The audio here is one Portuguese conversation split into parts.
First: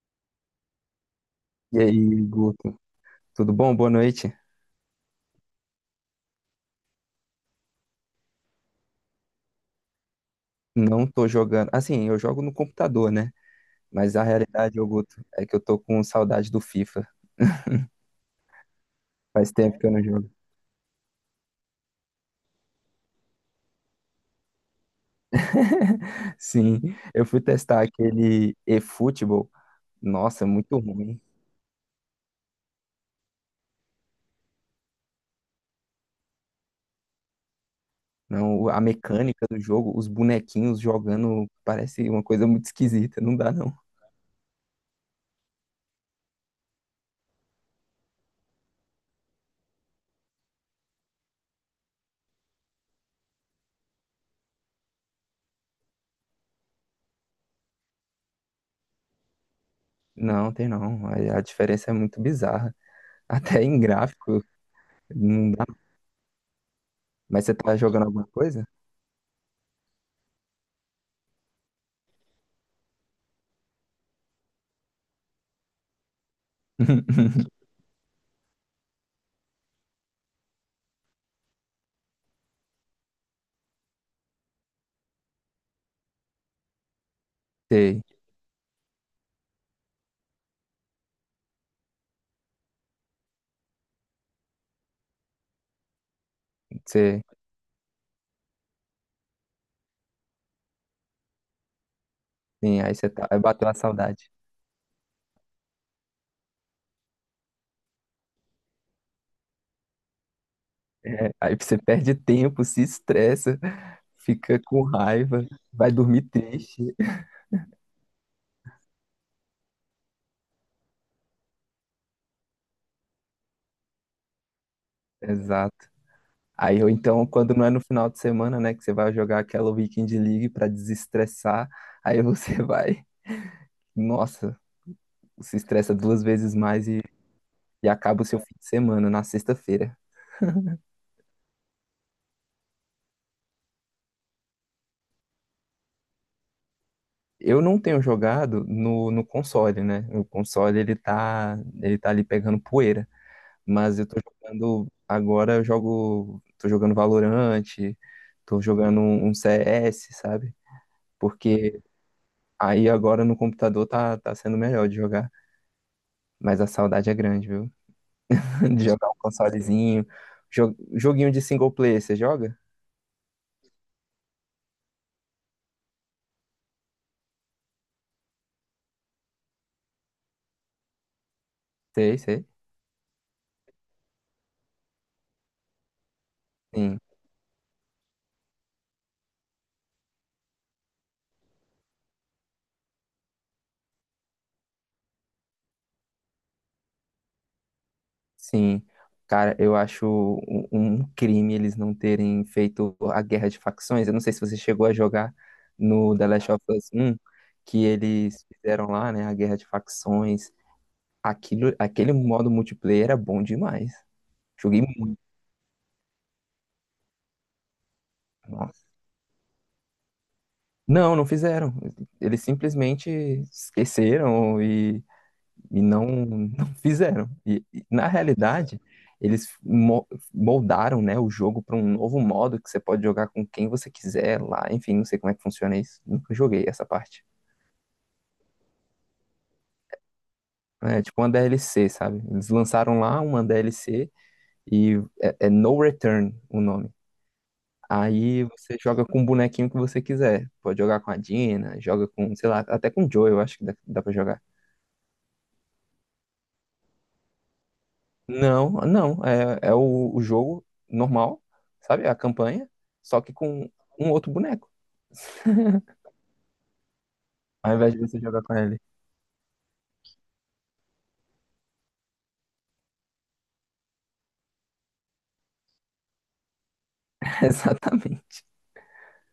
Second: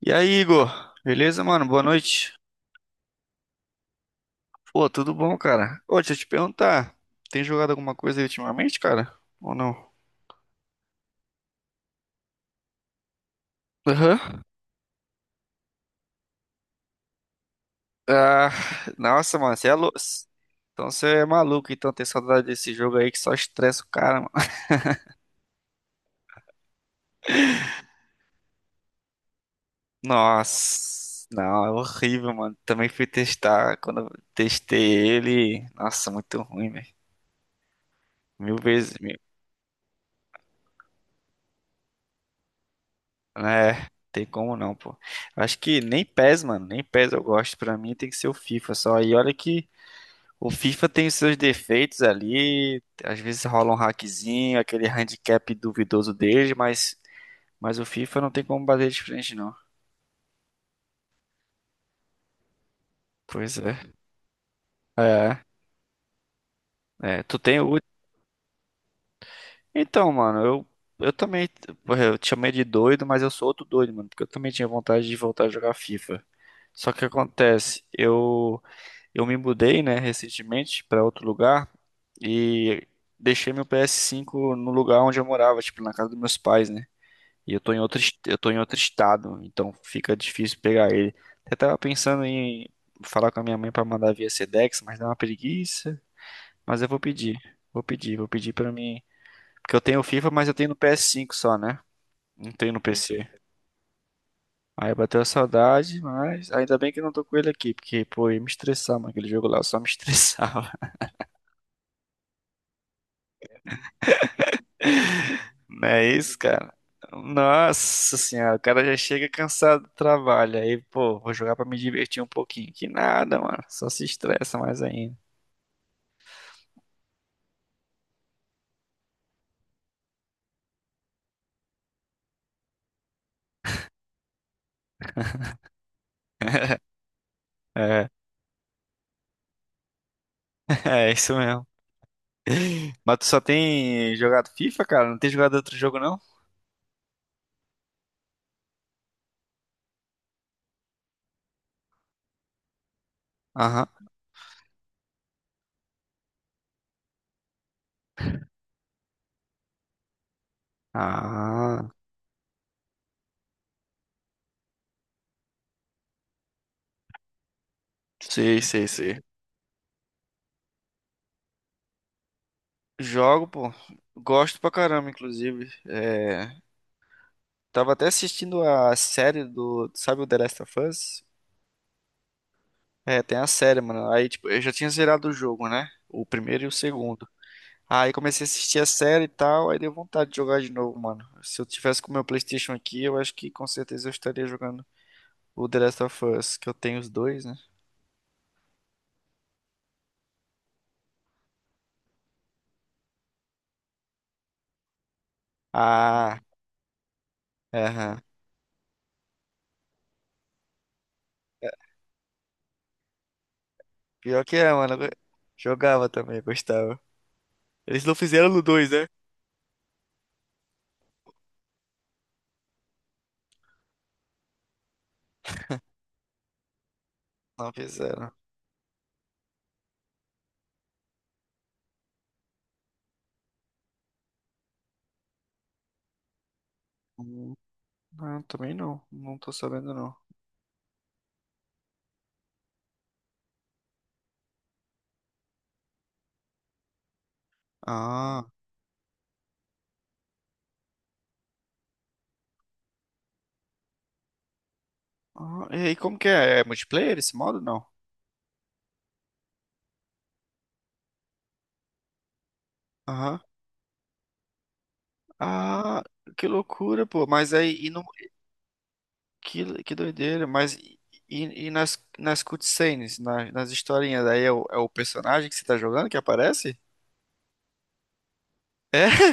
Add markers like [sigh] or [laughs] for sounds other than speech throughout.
E aí, Igor? Beleza, mano? E Boa aí, noite. Guto, tudo bom? Boa noite. Pô, tudo bom, cara? Ô, deixa eu te perguntar, tem jogado alguma coisa aí ultimamente, cara? Ou não? Não tô jogando. Assim, eu jogo no computador, né? Mas a Aham. realidade, ô Guto, é que eu tô com saudade do FIFA. Ah, nossa, Faz mano, você é tempo que eu louco. não jogo. Então você é maluco, então tem saudade desse jogo aí que só estressa o cara, mano. [laughs] Sim, eu fui testar aquele eFootball. Nossa, muito ruim. Nossa, não, é horrível, mano. Também fui testar, quando eu testei ele, nossa, muito ruim, velho. Mil Não, a vezes, mil. mecânica do jogo, os bonequinhos jogando, parece uma coisa muito esquisita. Não dá, não. É, tem como não, pô. Acho que nem PES, mano, nem PES eu gosto. Pra mim tem que ser o FIFA só. E olha que o FIFA tem os seus defeitos ali, às vezes rola um hackzinho, aquele handicap duvidoso dele, mas o FIFA não tem como bater de frente, não. Não, tem não. A diferença é muito bizarra. Pois Até é. em gráfico, É, não dá. é. Tu Mas você tem tá o. jogando alguma coisa? Então, mano, eu também. Porra, eu te chamei de doido, mas eu sou outro doido, mano, porque eu também tinha vontade de voltar a jogar FIFA. Só que o que [laughs] acontece, eu me mudei, né, recentemente pra outro lugar e deixei meu PS5 no lugar onde eu morava, tipo, na casa dos meus pais, né? E eu tô em outro, Sei, eu tô em outro estado, então fica difícil pegar ele. Eu tava pensando em falar com a minha mãe pra mandar via Sedex, mas dá uma preguiça. Mas eu vou sei. pedir, vou pedir, vou pedir pra mim. Porque eu tenho o FIFA, mas eu tenho no PS5 só, né? Não tenho no Sim, Sim. aí você tá, PC. aí bateu a saudade. Aí bateu a saudade, mas ainda bem que eu não tô com ele aqui, porque, pô, eu ia me estressar, mano, aquele jogo lá, eu só me [laughs] estressava. É, aí você perde tempo, se estressa, fica com raiva, Não vai é dormir isso, cara? triste. Nossa senhora, o cara já chega cansado do trabalho. Aí, pô, vou jogar pra me divertir um pouquinho. Que nada, mano. Só se estressa mais ainda. Exato. Aí ou então, quando não é no final de semana, né, que você vai jogar aquela Weekend League pra desestressar, aí você [laughs] vai, nossa, se estressa duas vezes mais e É, acaba o seu fim de semana na sexta-feira. [laughs] é isso mesmo. Mas tu só tem jogado FIFA, cara? Não tem jogado outro jogo, não? Eu não tenho jogado no console, né? O console ele tá ali pegando poeira. Mas eu Aham. tô jogando. Agora eu jogo. Tô jogando Valorant, tô jogando um CS, sabe? Porque Ah, aí agora no computador tá, tá sendo melhor de jogar. Mas a saudade é grande, viu? sei, [laughs] De sei, jogar um sei. consolezinho. Joguinho de single player, você joga? Jogo, pô. Gosto pra caramba, inclusive. É, tava até assistindo a série do. Sabe o The Last of Us? Sei, sei. É, tem a série, mano. Aí, tipo, eu já tinha zerado o jogo, né? O primeiro e o Sim. segundo. Aí comecei a assistir a série e tal, aí deu vontade de jogar de novo, mano. Se eu tivesse com o meu PlayStation aqui, eu acho que com certeza eu estaria jogando o The Last of Us, que eu tenho os dois, né? Sim, cara, eu acho um, um crime eles não terem feito a guerra de facções. Eu não sei se você chegou a jogar no The Ah, Last of Us um que aham. eles fizeram lá, né, a guerra de facções. É, Aquilo, aquele modo multiplayer era bom demais. pior que é, Joguei mano. Eu muito, jogava também, gostava. Eles não fizeram no nossa. dois, né? Não, não fizeram. Eles simplesmente esqueceram e não fizeram. Não Na fizeram. realidade, eles moldaram, né, o jogo para um novo modo que você pode jogar com quem você quiser lá. Enfim, não sei como é que funciona isso. Nunca joguei essa parte. Hum, Não, também não. Não tô sabendo, não. É tipo uma DLC, sabe? Eles lançaram lá uma DLC e é, é No Return o nome. Aí Ah, você joga com o bonequinho que você quiser. Pode jogar com a Dina, joga com, sei lá, até com o Joe, eu acho que dá, dá pra jogar. ah, e aí, como que é? É multiplayer esse modo? Não. Não, não. É, é o jogo normal, sabe? É a campanha, só que Aham. com um outro boneco, [laughs] Ah, que loucura, pô. Mas ao aí, e invés de no você jogar com ele. que doideira, mas e nas cutscenes, nas historinhas, aí é é o personagem que você tá jogando que aparece? [laughs] Exatamente. É,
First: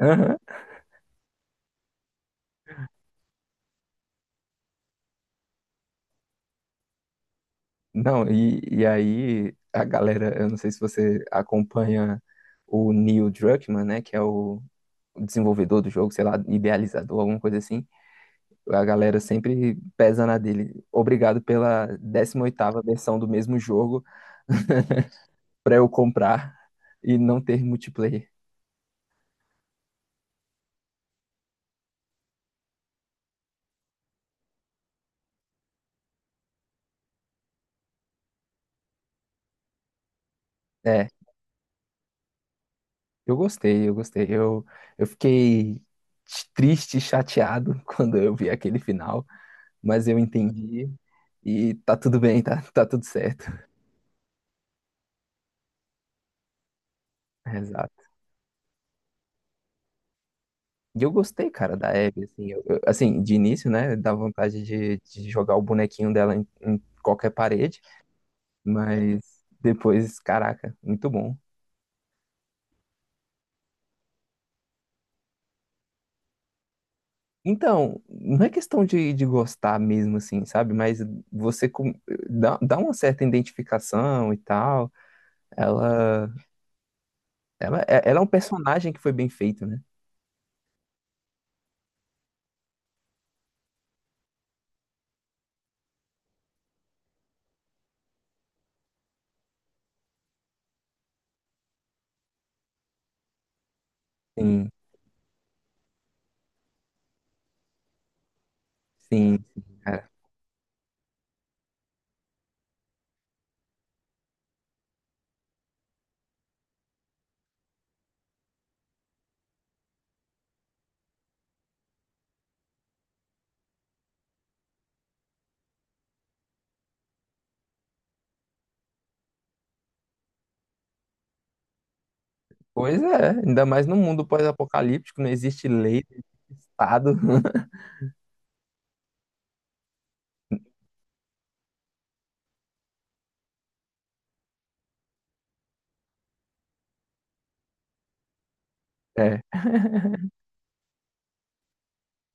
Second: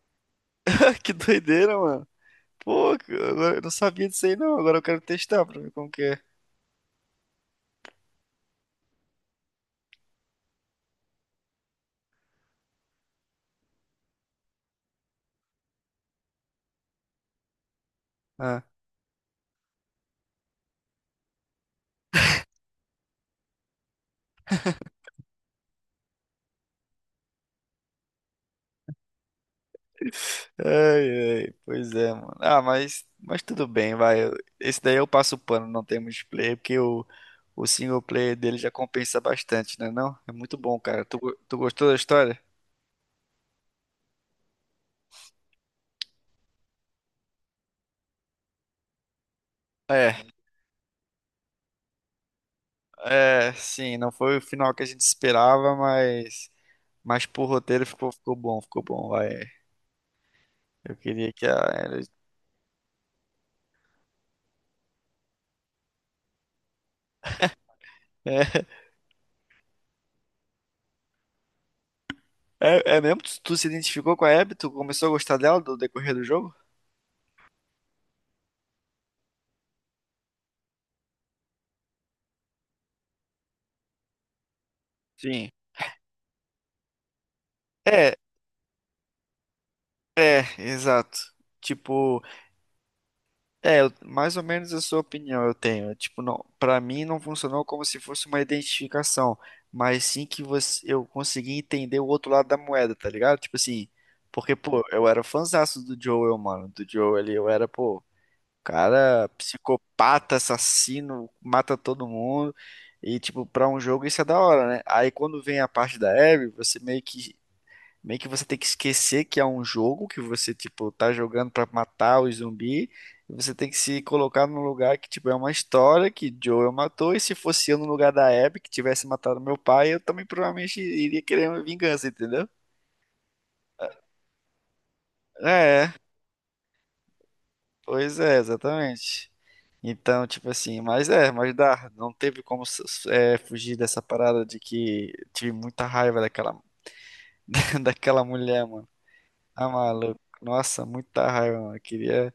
Aham. [laughs] que doideira, mano. Pô, eu não sabia disso aí não, agora eu quero testar pra ver como que é. Não, e aí a galera, eu não sei se você acompanha o Neil Druckmann, né? Que é o desenvolvedor do jogo, sei lá, idealizador, alguma coisa assim. Ah. A galera sempre pesa na dele. Obrigado pela décima oitava versão do mesmo jogo pra eu comprar e não ter multiplayer. Ai, ai, pois é, mano. Ah, mas tudo bem, vai. Esse daí eu passo o pano, não tem multiplayer, porque o single player dele já compensa bastante, né não? É muito bom, cara. É, Tu, tu gostou da história? eu gostei, eu gostei. Eu fiquei triste e chateado [laughs] quando eu vi aquele final, mas eu É. entendi e tá tudo bem, tá, tá tudo certo. É, sim, não foi o final que a gente esperava, mas pro [laughs] roteiro Exato. ficou, ficou bom, vai. Eu E eu queria que a... gostei, cara, da Ellie- Abby, assim, assim, de início, né, dá vontade de jogar o bonequinho dela em, em qualquer parede, [laughs] mas depois, caraca, muito bom. É mesmo? Tu se identificou com a Abby? Tu começou a gostar dela do decorrer do jogo? Então, não é questão de gostar mesmo, assim, sabe? Mas você com- dá, dá uma certa identificação e tal. Sim. Ela. Ela, É, ela é um personagem que foi bem feito, né? Exato. Tipo, é, mais ou menos a sua opinião eu tenho. Tipo, não, para mim não funcionou como se fosse uma identificação, mas sim que você, eu consegui entender o outro lado da moeda, tá ligado? Tipo assim, porque, Sim, pô, eu era fãzaço do Joel, mano. Do Joel ali, eu era, pô, cara sim, sim, cara. psicopata, assassino, mata todo mundo. E, tipo, pra um jogo isso é da hora, né? Aí quando vem a parte da Abby, você meio que meio que você tem que esquecer que é um jogo que você, tipo, tá jogando pra matar o zumbi. E você tem que se colocar num lugar que, tipo, é uma história que Joel matou. E se fosse eu no lugar da Abby, que tivesse matado meu pai, eu também provavelmente iria querer uma vingança, entendeu? Pois é, ainda mais no mundo pós-apocalíptico, não existe É, lei, não existe Estado. [laughs] pois é, exatamente. Então, tipo assim, mas é, mas dá. Não teve como é, fugir dessa parada de que tive muita raiva daquela, [laughs] daquela mulher, mano. É, Ah, maluco. Nossa, muita raiva, mano. Queria.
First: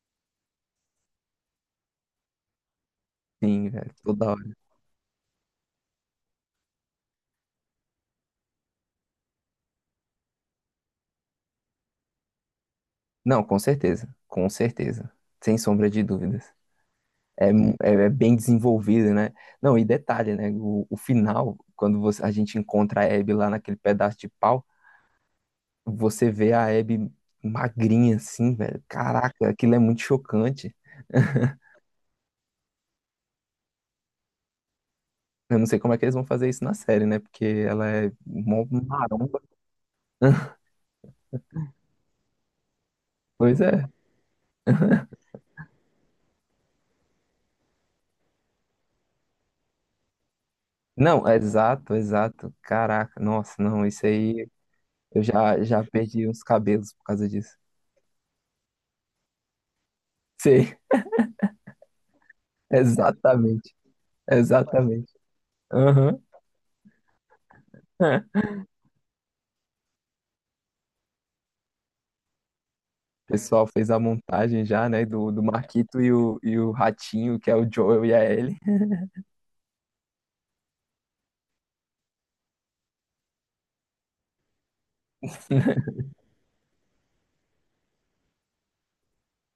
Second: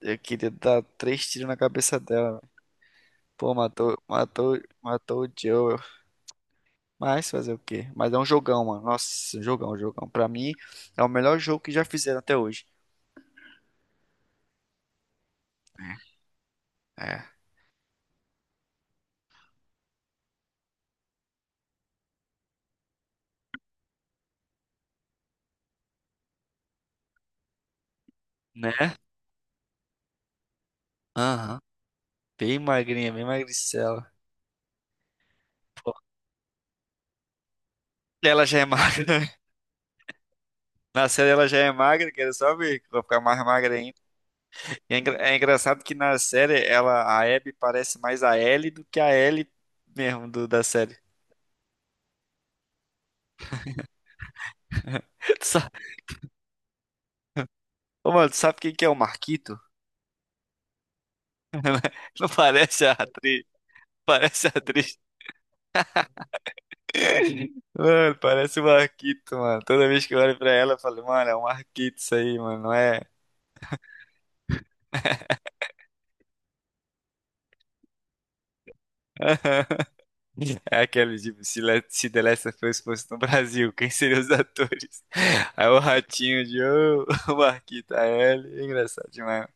Eu queria dar três tiros na cabeça dela, velho. Pô, sim, velho, toda hora. Matou o Joel. Mas fazer o quê? Mas é um jogão, mano. Nossa, um jogão, um jogão. Pra mim, é o melhor jogo que já fizeram até hoje. Não, com certeza, sem sombra de dúvidas. É. É, é, é bem desenvolvido, né? Não, e detalhe, né? O final, a gente encontra a Abby lá naquele pedaço de pau, você vê a Abby magrinha assim, velho. Né? Caraca, aquilo é muito chocante. Aham. Bem magrinha, bem magricela. Eu não sei Pô, como é que eles vão fazer isso na série, né? Porque ela é ela já é mó magra. maromba. [laughs] [laughs] Na série ela já é magra, quero só ver que vai ficar mais Pois magra é. ainda. E é, é engraçado que na série ela, a Abby parece mais a Ellie do que a Ellie mesmo do, da série. Não, exato, exato. Caraca, nossa, não, isso aí eu [laughs] Tu já, sa- já perdi uns cabelos por causa disso. Ô, mano, tu sabe quem que é o Marquito? Sei, [laughs] Não [laughs] parece a atriz. exatamente, [laughs] Parece a atriz. exatamente. Aham. Mano, É. parece um Marquito, mano. Toda vez que eu olho pra ela, eu falo, mano, é um Marquito isso aí, mano, não é? O pessoal fez a montagem já, né? Do Marquito e o Ratinho, que é o Joel e a Ellie. [laughs] É aquele tipo, se, se The Last of Us fosse no Brasil, quem seriam os atores? [laughs] Aí o [laughs] Ratinho de ô, [laughs] o Marquito, a Ellie. É engraçado demais.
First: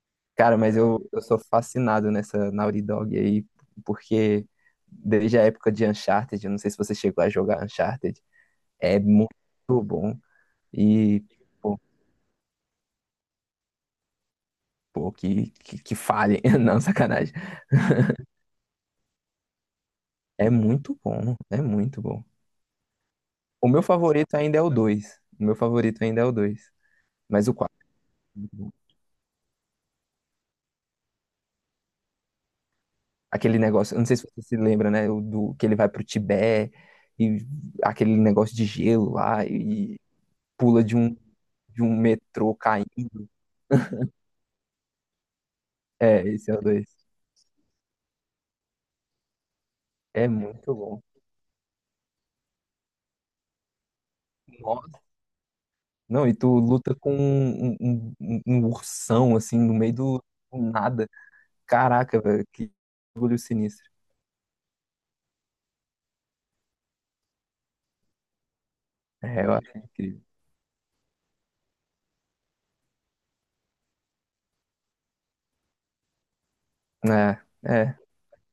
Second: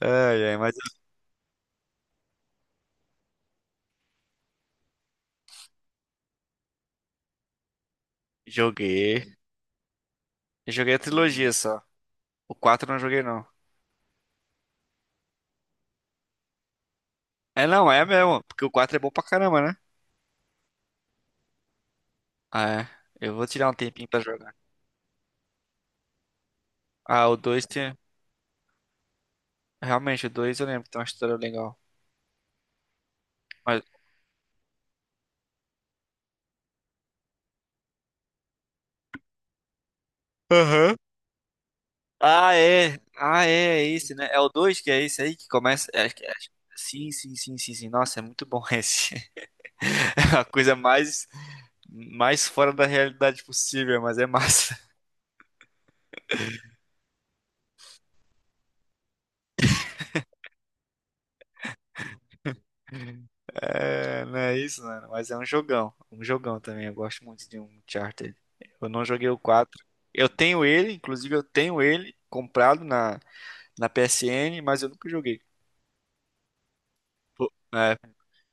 Ai, ai, Cara, mas mas eu sou fascinado nessa Naughty Dog aí, porque desde a época de Uncharted, eu não sei se você chegou a jogar Uncharted. eu É muito joguei. bom. Eu joguei a E, trilogia pô, só. O 4 eu não joguei, não. pô, que falem. [laughs] Não, sacanagem. É, não, é mesmo. Porque o 4 é bom pra caramba, né? É muito bom. É muito bom. Ah, é. Eu vou O tirar um meu tempinho pra favorito jogar. ainda é o dois. O meu favorito ainda é o 2 Ah, o Mas o 2 quatro. tem. Realmente, o 2 eu lembro que tem uma história legal. Aquele negócio. Eu Não sei se você se lembra, né? Que ele vai pro Tibete. E aquele negócio de gelo lá. E pula Aham. De um Ah, metrô é. caindo. Ah, é, é [laughs] esse, né? É o 2 que é esse aí que começa. É, É, é, esse é o dois. sim, nossa, é muito bom esse. É [laughs] É a coisa muito bom. mais, mais fora da realidade possível, mas é massa. Não, e tu luta com um ursão, assim, no meio do, do nada. Caraca, velho, que [laughs] orgulho sinistro. É, não é isso, mano. Mas é um jogão. Um jogão também. Eu gosto muito de um Uncharted. Eu não joguei o É, eu 4, acho incrível. eu tenho ele, inclusive eu tenho ele comprado na PSN, mas eu nunca joguei. É, Pô, é. é,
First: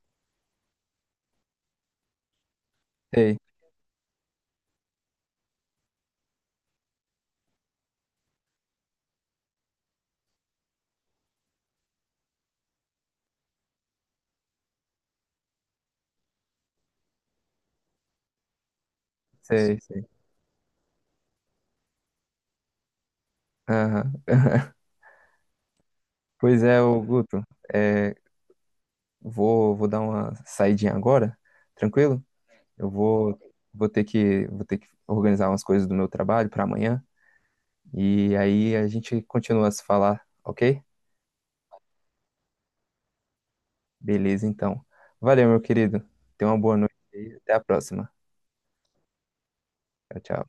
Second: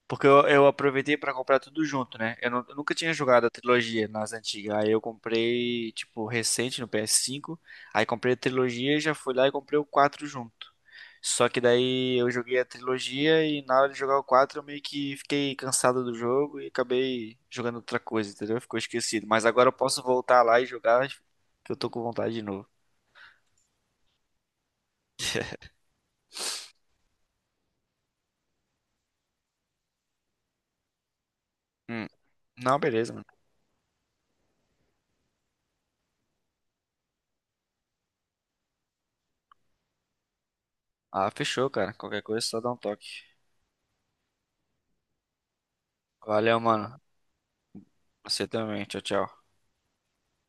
Porque eu aproveitei pra comprar tudo junto, né? Eu, eu nunca tinha sei, jogado a trilogia nas antigas. Aí eu comprei, tipo, recente no PS5. Aí comprei a trilogia e já fui lá e comprei o 4 junto. Só que daí eu joguei a trilogia e na hora de jogar o 4 eu meio que fiquei cansado do jogo e acabei jogando outra coisa, entendeu? Ficou esquecido. Mas agora eu sei, posso sei. voltar lá e jogar que eu tô com vontade de novo. Aham. [laughs] [laughs] Pois é, ô Guto, é, vou, vou dar uma saidinha agora, Hum. tranquilo? Não, Eu beleza, mano. vou, vou ter que organizar umas coisas do meu trabalho para amanhã, e aí a gente continua a se falar, ok? Ah, fechou, cara. Qualquer coisa, é só dá um toque. Beleza, então. Valeu, meu querido. Tenha Valeu, uma boa noite mano. e até a próxima. Você também. Tchau, tchau. Tchau, tchau.